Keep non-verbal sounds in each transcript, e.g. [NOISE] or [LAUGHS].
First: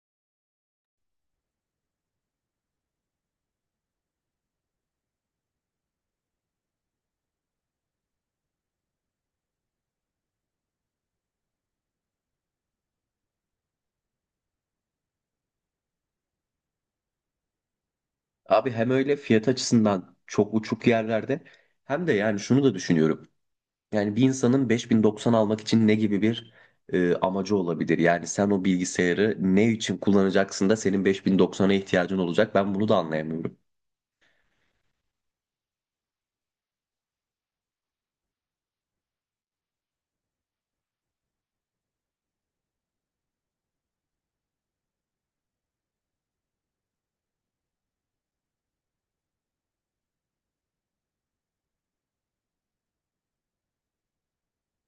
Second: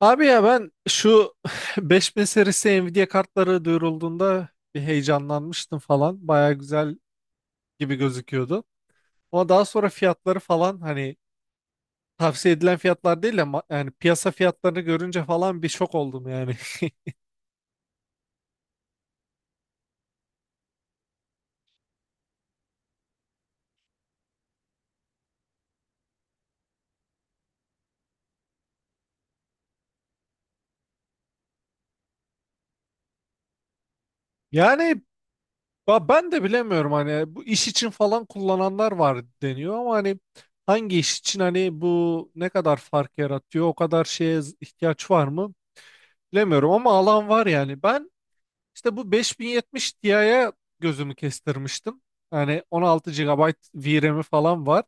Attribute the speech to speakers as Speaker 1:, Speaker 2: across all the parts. Speaker 1: Abi ya ben şu [SIGHS] [LAUGHS] 5000 serisi Nvidia kartları duyurulduğunda bir heyecanlanmıştım falan. Baya güzel gibi gözüküyordu. Ama daha sonra fiyatları falan hani tavsiye edilen fiyatlar değil ama yani piyasa fiyatlarını görünce falan bir şok oldum yani. [LAUGHS]
Speaker 2: Abi hem öyle fiyat açısından çok uçuk yerlerde hem de yani şunu da düşünüyorum. Yani bir insanın 5090 almak için ne gibi bir amacı olabilir? Yani sen o bilgisayarı ne için kullanacaksın da senin 5090'a ihtiyacın olacak? Ben bunu da anlayamıyorum.
Speaker 1: Yani ben de bilemiyorum hani bu iş için falan kullananlar var deniyor ama hani hangi iş için hani bu ne kadar fark yaratıyor o kadar şeye ihtiyaç var mı bilemiyorum ama alan var yani. İşte bu 5070 Ti'ye gözümü kestirmiştim. Yani 16 gigabayt VRAM'i falan var.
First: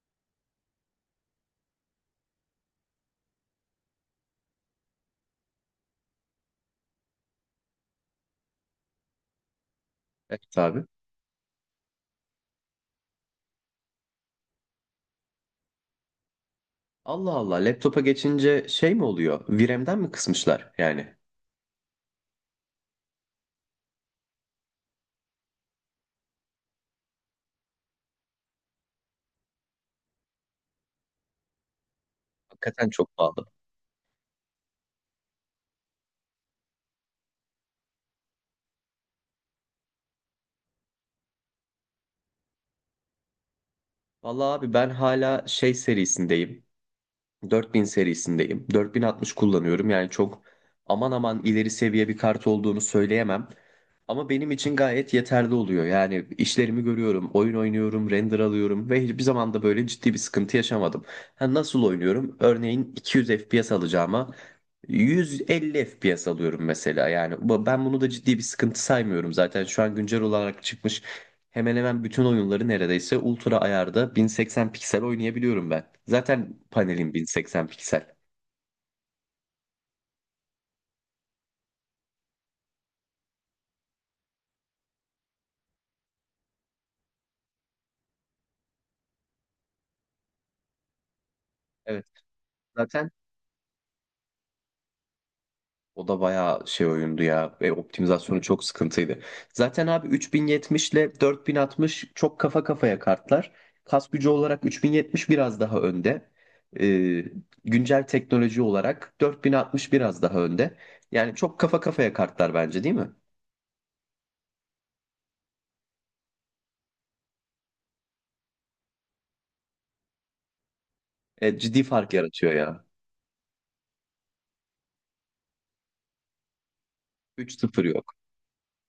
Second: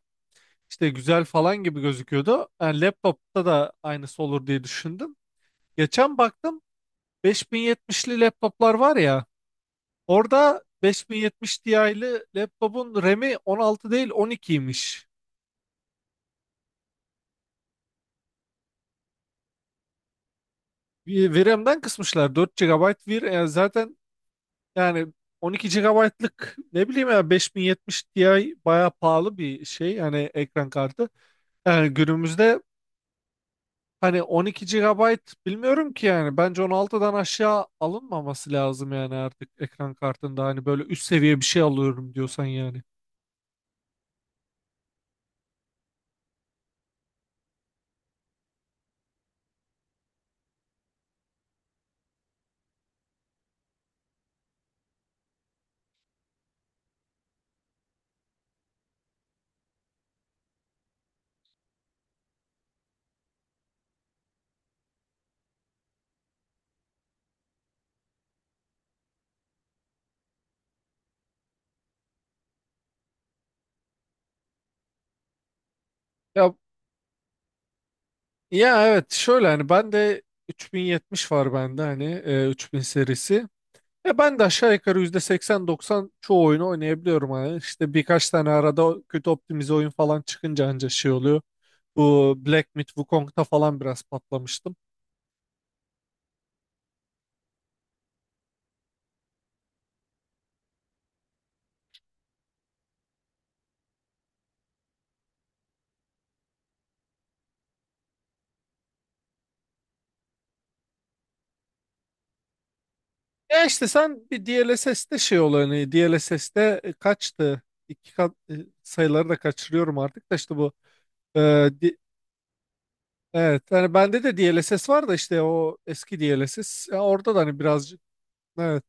Speaker 1: İşte güzel falan gibi gözüküyordu. Yani laptopta da aynısı olur diye düşündüm. Geçen baktım 5070'li laptoplar var ya.
Speaker 2: Evet
Speaker 1: Orada
Speaker 2: abi.
Speaker 1: 5070 Ti'li laptopun RAM'i 16 değil 12'ymiş.
Speaker 2: Allah Allah laptopa geçince şey mi oluyor? VRAM'den mi kısmışlar yani?
Speaker 1: Bir VRAM'den kısmışlar, 4 gigabayt VRAM. Yani zaten yani 12 gigabaytlık ne bileyim ya 5070 Ti bayağı pahalı bir şey. Yani ekran kartı. Yani günümüzde
Speaker 2: Hakikaten çok pahalı.
Speaker 1: hani 12 gigabayt bilmiyorum ki yani bence 16'dan aşağı alınmaması lazım yani artık ekran kartında hani böyle üst seviye bir şey alıyorum diyorsan yani.
Speaker 2: Vallahi abi ben hala şey serisindeyim. 4000 serisindeyim. 4060 kullanıyorum. Yani çok aman aman ileri seviye bir kart olduğunu söyleyemem. Ama benim için gayet yeterli oluyor. Yani işlerimi görüyorum, oyun oynuyorum, render alıyorum ve hiçbir zaman da böyle ciddi bir sıkıntı yaşamadım. Ha, nasıl oynuyorum? Örneğin 200 FPS alacağıma 150 FPS alıyorum mesela. Yani ben bunu da ciddi bir sıkıntı saymıyorum zaten. Şu an güncel olarak çıkmış hemen hemen bütün oyunları neredeyse ultra ayarda 1080 piksel oynayabiliyorum ben.
Speaker 1: Ya
Speaker 2: Zaten panelim 1080 piksel.
Speaker 1: ya evet şöyle hani ben de 3070 var bende hani 3000 serisi. Ya ben de aşağı yukarı %80-90 çoğu oyunu oynayabiliyorum hani işte birkaç tane arada kötü optimize oyun falan çıkınca anca şey oluyor.
Speaker 2: Evet,
Speaker 1: Bu Black Myth
Speaker 2: zaten
Speaker 1: Wukong'da falan biraz patlamıştım.
Speaker 2: o da bayağı şey oyundu ya ve optimizasyonu çok sıkıntıydı. Zaten abi 3070 ile 4060 çok kafa kafaya kartlar. Kas gücü olarak 3070 biraz daha önde. Ee, Güncel teknoloji olarak 4060 biraz daha önde. Yani çok kafa kafaya kartlar bence değil mi?
Speaker 1: Ya işte sen bir DLSS'te şey olanı DLSS'te kaçtı? İki kat sayıları da kaçırıyorum artık da işte bu e,
Speaker 2: Ciddi
Speaker 1: di-
Speaker 2: fark yaratıyor ya.
Speaker 1: evet yani bende de DLSS var da işte o eski DLSS. Ya orada da hani
Speaker 2: 3 sıfır
Speaker 1: birazcık
Speaker 2: yok.
Speaker 1: evet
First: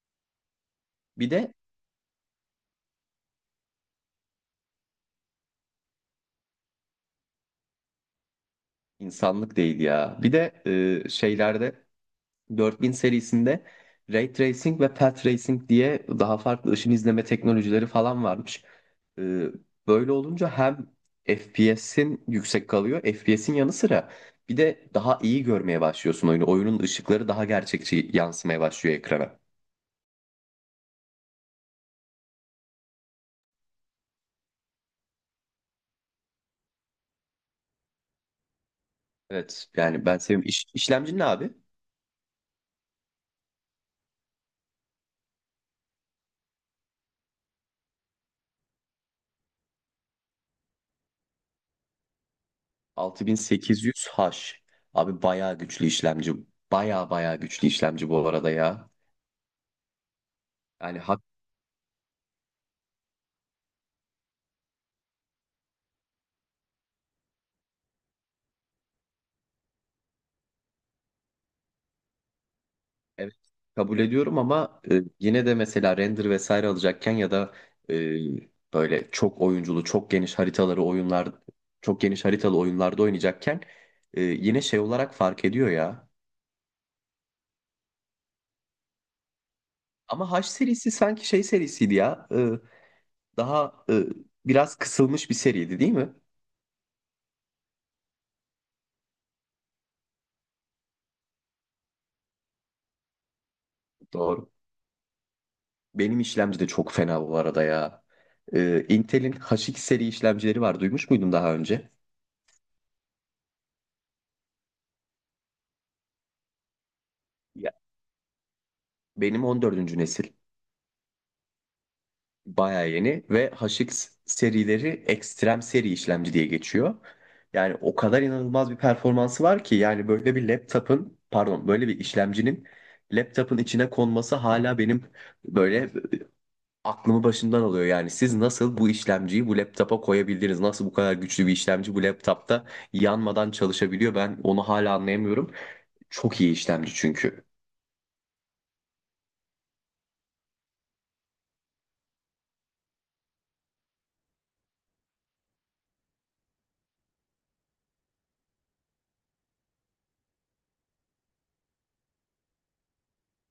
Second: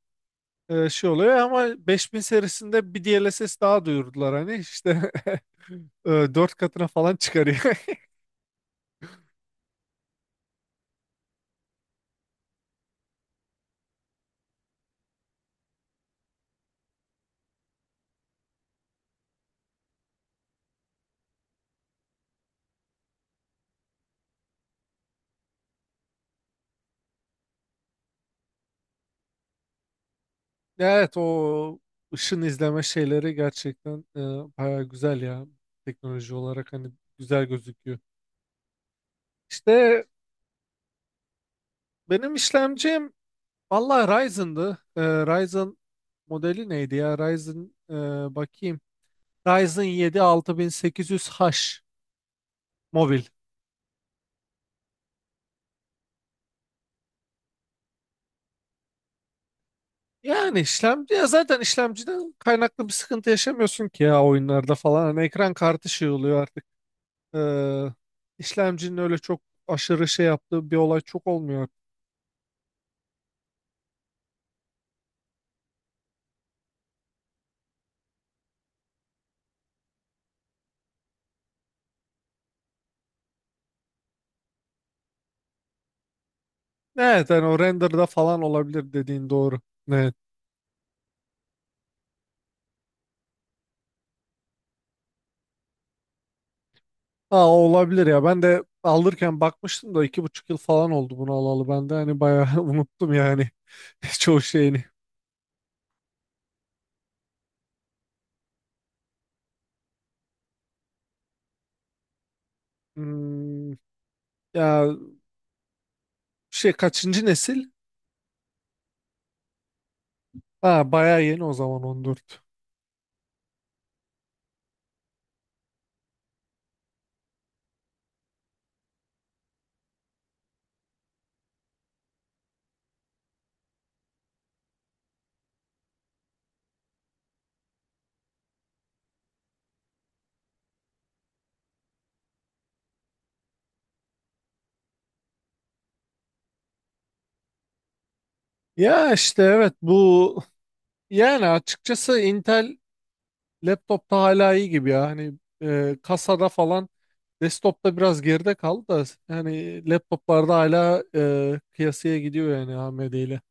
Speaker 1: şey
Speaker 2: Bir
Speaker 1: oluyor
Speaker 2: de
Speaker 1: ama 5000 serisinde bir DLSS daha duyurdular hani işte [LAUGHS] dört katına falan çıkarıyor. [LAUGHS]
Speaker 2: İnsanlık değil ya. Bir de şeylerde 4000 serisinde Ray Tracing ve Path Racing diye daha farklı ışın izleme teknolojileri falan varmış. E, Böyle olunca hem FPS'in yüksek kalıyor, FPS'in yanı sıra bir de daha iyi görmeye başlıyorsun oyunu. Oyunun ışıkları daha gerçekçi yansımaya başlıyor ekrana.
Speaker 1: Evet o ışın izleme şeyleri gerçekten baya güzel ya, teknoloji olarak hani güzel gözüküyor.
Speaker 2: Evet
Speaker 1: İşte
Speaker 2: yani ben seviyorum. İşlemci ne abi?
Speaker 1: benim işlemcim valla Ryzen'dı. Ryzen modeli neydi ya? Ryzen bakayım. Ryzen 7 6800H mobil.
Speaker 2: 6800H. Abi bayağı güçlü işlemci. Bayağı bayağı güçlü işlemci bu arada ya.
Speaker 1: Yani
Speaker 2: Yani
Speaker 1: işlemci
Speaker 2: H
Speaker 1: ya, zaten işlemciden kaynaklı bir sıkıntı yaşamıyorsun ki ya oyunlarda falan. Hani ekran kartı şey oluyor artık. Ee, işlemcinin öyle çok aşırı şey yaptığı bir olay çok olmuyor.
Speaker 2: evet, kabul ediyorum ama yine de mesela render vesaire alacakken ya da e, böyle çok oyunculu, çok geniş haritalı oyunlarda oynayacakken yine şey olarak fark ediyor ya.
Speaker 1: Evet yani o renderda falan olabilir, dediğin doğru. Evet.
Speaker 2: Ama H serisi sanki şey serisiydi ya. Daha biraz kısılmış bir seriydi değil mi?
Speaker 1: Aa, olabilir ya. Ben de alırken bakmıştım da 2,5 yıl falan oldu bunu alalı. Ben de hani bayağı [LAUGHS] unuttum yani [LAUGHS] çoğu
Speaker 2: Doğru.
Speaker 1: şeyini.
Speaker 2: Benim işlemci de çok fena bu arada ya. Intel'in H2 seri işlemcileri var. Duymuş muydun daha önce?
Speaker 1: Hmm, ya şey, kaçıncı nesil?
Speaker 2: Ya, benim on dördüncü nesil.
Speaker 1: Ha, bayağı yeni o zaman, 14.
Speaker 2: Bayağı yeni ve HX serileri ekstrem seri işlemci diye geçiyor. Yani o kadar inanılmaz bir performansı var ki yani böyle bir laptop'un pardon böyle bir işlemcinin laptop'un içine konması hala benim böyle aklımı başımdan alıyor. Yani siz nasıl bu işlemciyi bu laptop'a koyabildiniz? Nasıl bu kadar güçlü bir işlemci bu laptop'ta yanmadan çalışabiliyor? Ben onu hala anlayamıyorum. Çok iyi işlemci çünkü.
Speaker 1: Ya işte evet, bu yani açıkçası Intel laptopta hala iyi gibi ya. Hani kasada falan Desktop'ta biraz geride kaldı da yani laptoplarda hala kıyasıya gidiyor yani AMD ile.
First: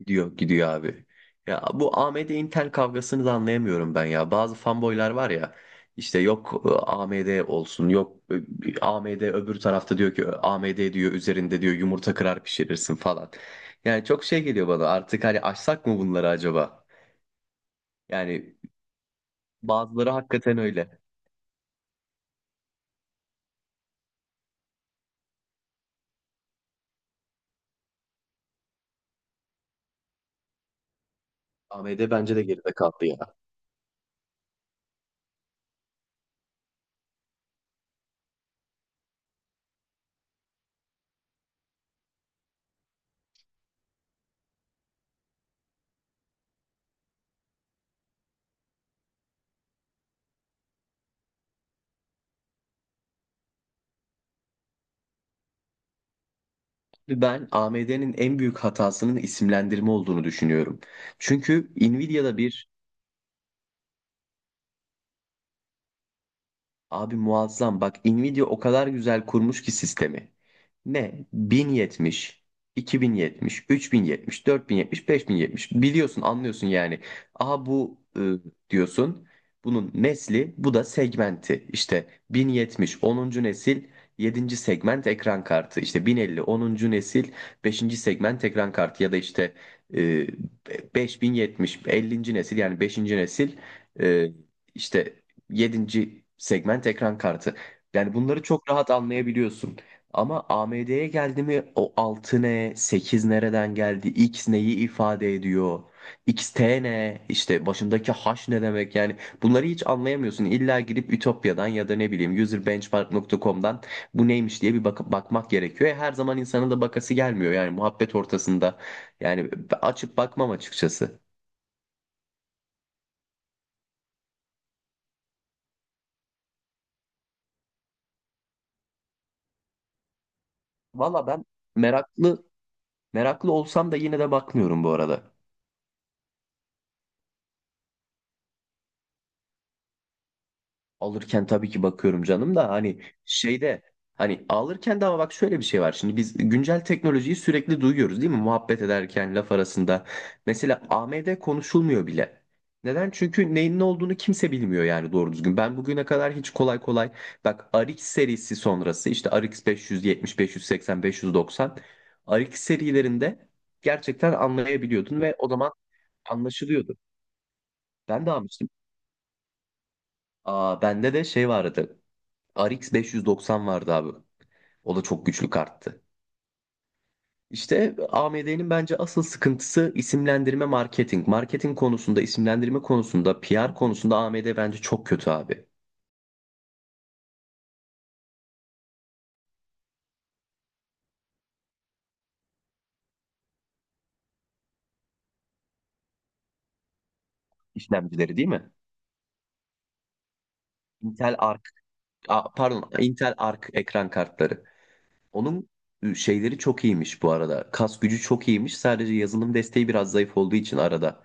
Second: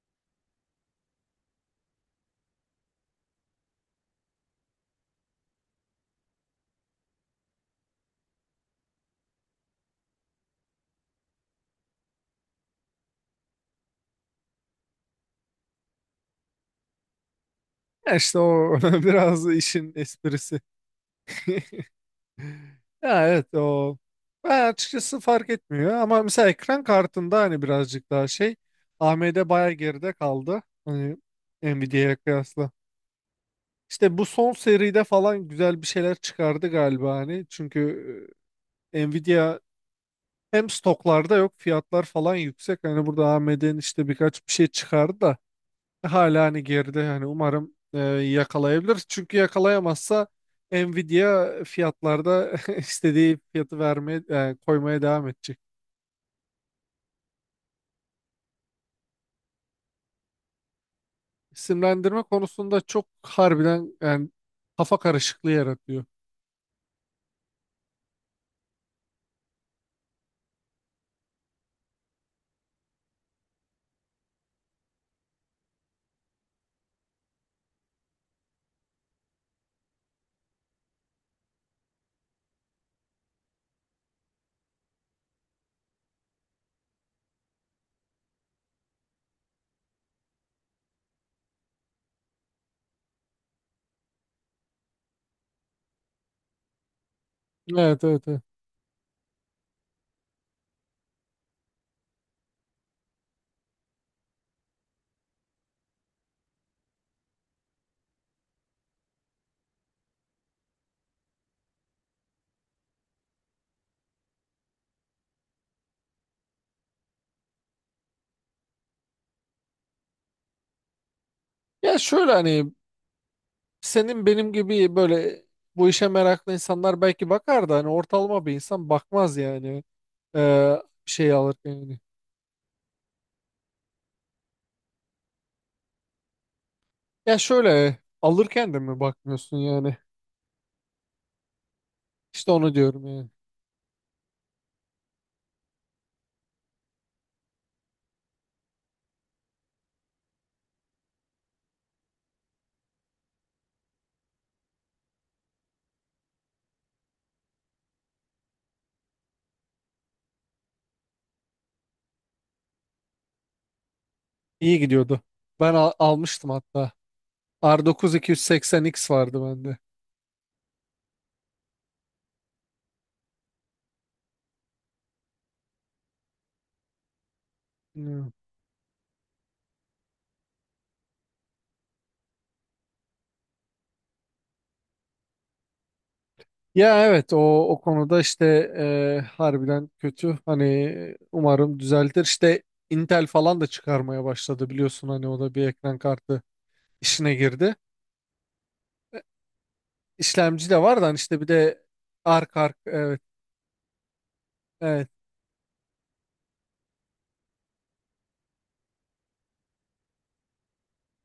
Speaker 2: Gidiyor, gidiyor abi. Ya bu AMD Intel kavgasını da anlayamıyorum ben ya. Bazı fanboylar var ya işte yok AMD olsun yok AMD öbür tarafta diyor ki AMD diyor üzerinde diyor yumurta kırar pişirirsin falan. Yani çok şey geliyor bana artık hani açsak mı bunları acaba?
Speaker 1: Ya işte
Speaker 2: Yani
Speaker 1: o [LAUGHS] biraz işin
Speaker 2: bazıları hakikaten
Speaker 1: esprisi.
Speaker 2: öyle.
Speaker 1: [LAUGHS] Ya evet o, ben açıkçası fark etmiyor ama mesela ekran kartında hani birazcık daha şey, AMD baya geride kaldı hani
Speaker 2: AMD
Speaker 1: Nvidia'ya
Speaker 2: bence de
Speaker 1: kıyasla.
Speaker 2: geride kaldı ya.
Speaker 1: İşte bu son seride falan güzel bir şeyler çıkardı galiba hani, çünkü Nvidia hem stoklarda yok, fiyatlar falan yüksek hani, burada AMD'nin işte birkaç bir şey çıkardı da hala hani geride hani, umarım yakalayabilir. Çünkü yakalayamazsa Nvidia fiyatlarda [LAUGHS] istediği fiyatı vermeye koymaya devam edecek.
Speaker 2: Ben AMD'nin en büyük hatasının isimlendirme olduğunu düşünüyorum. Çünkü
Speaker 1: İsimlendirme
Speaker 2: Nvidia'da bir
Speaker 1: konusunda çok harbiden yani kafa karışıklığı yaratıyor.
Speaker 2: abi muazzam. Bak Nvidia o kadar güzel kurmuş ki sistemi. Ne? 1070, 2070, 3070, 4070, 5070. Biliyorsun, anlıyorsun yani. Aha bu diyorsun. Bunun nesli, bu da segmenti. İşte 1070 onuncu nesil yedinci segment ekran kartı. İşte 1050 onuncu nesil beşinci segment ekran kartı ya da işte e, 5070 50. nesil yani beşinci nesil e, işte yedinci segment ekran kartı.
Speaker 1: Evet,
Speaker 2: Yani
Speaker 1: evet, evet.
Speaker 2: bunları çok rahat anlayabiliyorsun. Ama AMD'ye geldi mi o 6 ne, 8 nereden geldi, X neyi ifade ediyor, XT ne, işte başındaki H ne demek yani bunları hiç anlayamıyorsun. İlla girip Ütopya'dan ya da ne bileyim userbenchmark.com'dan bu neymiş diye bir bakıp bakmak gerekiyor. Her zaman insanın da bakası gelmiyor yani muhabbet ortasında yani açıp bakmam açıkçası.
Speaker 1: Ya şöyle hani senin benim gibi böyle bu işe meraklı insanlar belki bakar da hani ortalama bir insan bakmaz yani, e, bir
Speaker 2: Valla
Speaker 1: şey
Speaker 2: ben
Speaker 1: alırken yani.
Speaker 2: meraklı meraklı olsam da yine de bakmıyorum bu arada.
Speaker 1: Ya şöyle alırken de mi bakmıyorsun yani?
Speaker 2: Alırken tabii ki bakıyorum
Speaker 1: İşte
Speaker 2: canım da
Speaker 1: onu
Speaker 2: hani
Speaker 1: diyorum yani.
Speaker 2: şeyde hani alırken de ama bak şöyle bir şey var. Şimdi biz güncel teknolojiyi sürekli duyuyoruz değil mi? Muhabbet ederken laf arasında. Mesela AMD konuşulmuyor bile. Neden? Çünkü neyin ne olduğunu kimse bilmiyor yani doğru düzgün. Ben bugüne kadar hiç kolay kolay bak RX serisi sonrası işte RX 570, 580, 590 RX serilerinde gerçekten
Speaker 1: İyi gidiyordu.
Speaker 2: anlayabiliyordun ve o zaman
Speaker 1: Ben almıştım hatta.
Speaker 2: anlaşılıyordu.
Speaker 1: R9
Speaker 2: Ben de almıştım.
Speaker 1: 280X vardı bende.
Speaker 2: Aa, bende de şey vardı. RX 590 vardı abi. O da çok güçlü karttı. İşte
Speaker 1: Hmm.
Speaker 2: AMD'nin bence asıl sıkıntısı isimlendirme marketing. Marketing konusunda, isimlendirme konusunda, PR konusunda AMD bence çok kötü abi.
Speaker 1: Ya evet o o konuda işte harbiden kötü. Hani umarım düzeltir. İşte Intel falan da çıkarmaya başladı biliyorsun, hani o da bir ekran kartı işine girdi.
Speaker 2: İşlemcileri değil mi?
Speaker 1: İşlemci de var da hani
Speaker 2: Intel
Speaker 1: işte bir
Speaker 2: Arc,
Speaker 1: de
Speaker 2: a,
Speaker 1: arka arka
Speaker 2: pardon,
Speaker 1: evet
Speaker 2: Intel Arc ekran kartları.
Speaker 1: evet.
Speaker 2: Onun şeyleri çok iyiymiş bu arada. Kas gücü çok iyiymiş. Sadece yazılım desteği biraz zayıf olduğu için arada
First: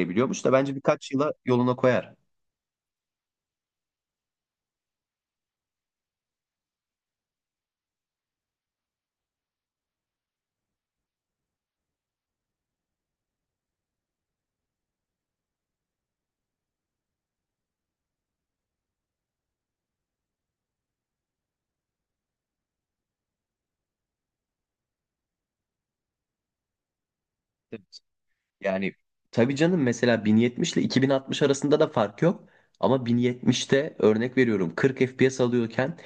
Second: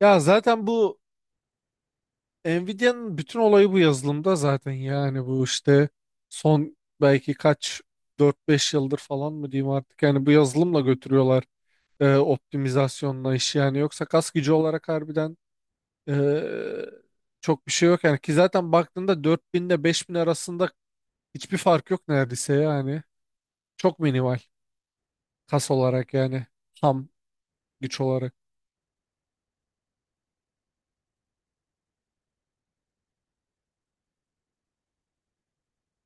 Speaker 1: Ya
Speaker 2: da
Speaker 1: zaten
Speaker 2: bence
Speaker 1: bu
Speaker 2: birkaç yıla yoluna koyar.
Speaker 1: Nvidia'nın bütün olayı bu yazılımda zaten yani, bu işte son belki kaç 4-5 yıldır falan mı diyeyim artık yani, bu yazılımla götürüyorlar optimizasyonla işi yani, yoksa kas gücü olarak harbiden e, çok bir şey yok yani ki, zaten baktığında 4000 ile 5000 arasında hiçbir fark yok neredeyse yani, çok minimal, kas olarak yani, ham güç olarak,
Speaker 2: Yani tabii canım mesela 1070 ile 2060 arasında da fark yok. Ama 1070'te örnek veriyorum 40 FPS alıyorken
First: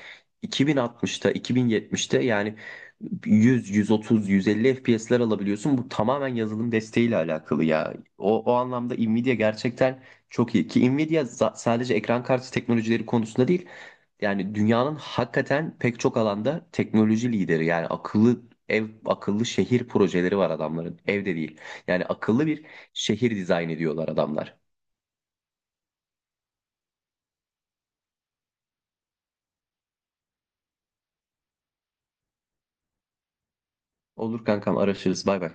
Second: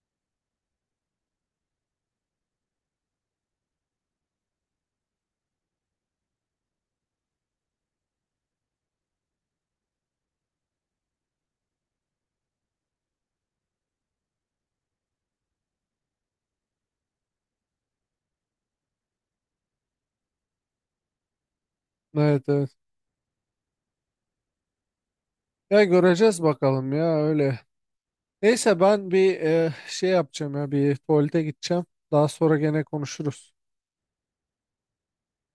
Speaker 2: 2060'ta 2070'te yani 100, 130, 150 FPS'ler alabiliyorsun. Bu tamamen yazılım desteğiyle alakalı ya. O anlamda Nvidia gerçekten çok iyi. Ki Nvidia sadece ekran kartı teknolojileri konusunda değil. Yani dünyanın hakikaten pek çok alanda teknoloji lideri. Yani akıllı şehir projeleri var adamların. Evde değil. Yani akıllı
Speaker 1: evet
Speaker 2: bir
Speaker 1: evet
Speaker 2: şehir dizayn ediyorlar adamlar.
Speaker 1: ya, göreceğiz bakalım ya öyle. Neyse ben bir şey yapacağım ya, bir tuvalete gideceğim. Daha sonra gene konuşuruz.
Speaker 2: Olur kankam araşırız. Bay bay.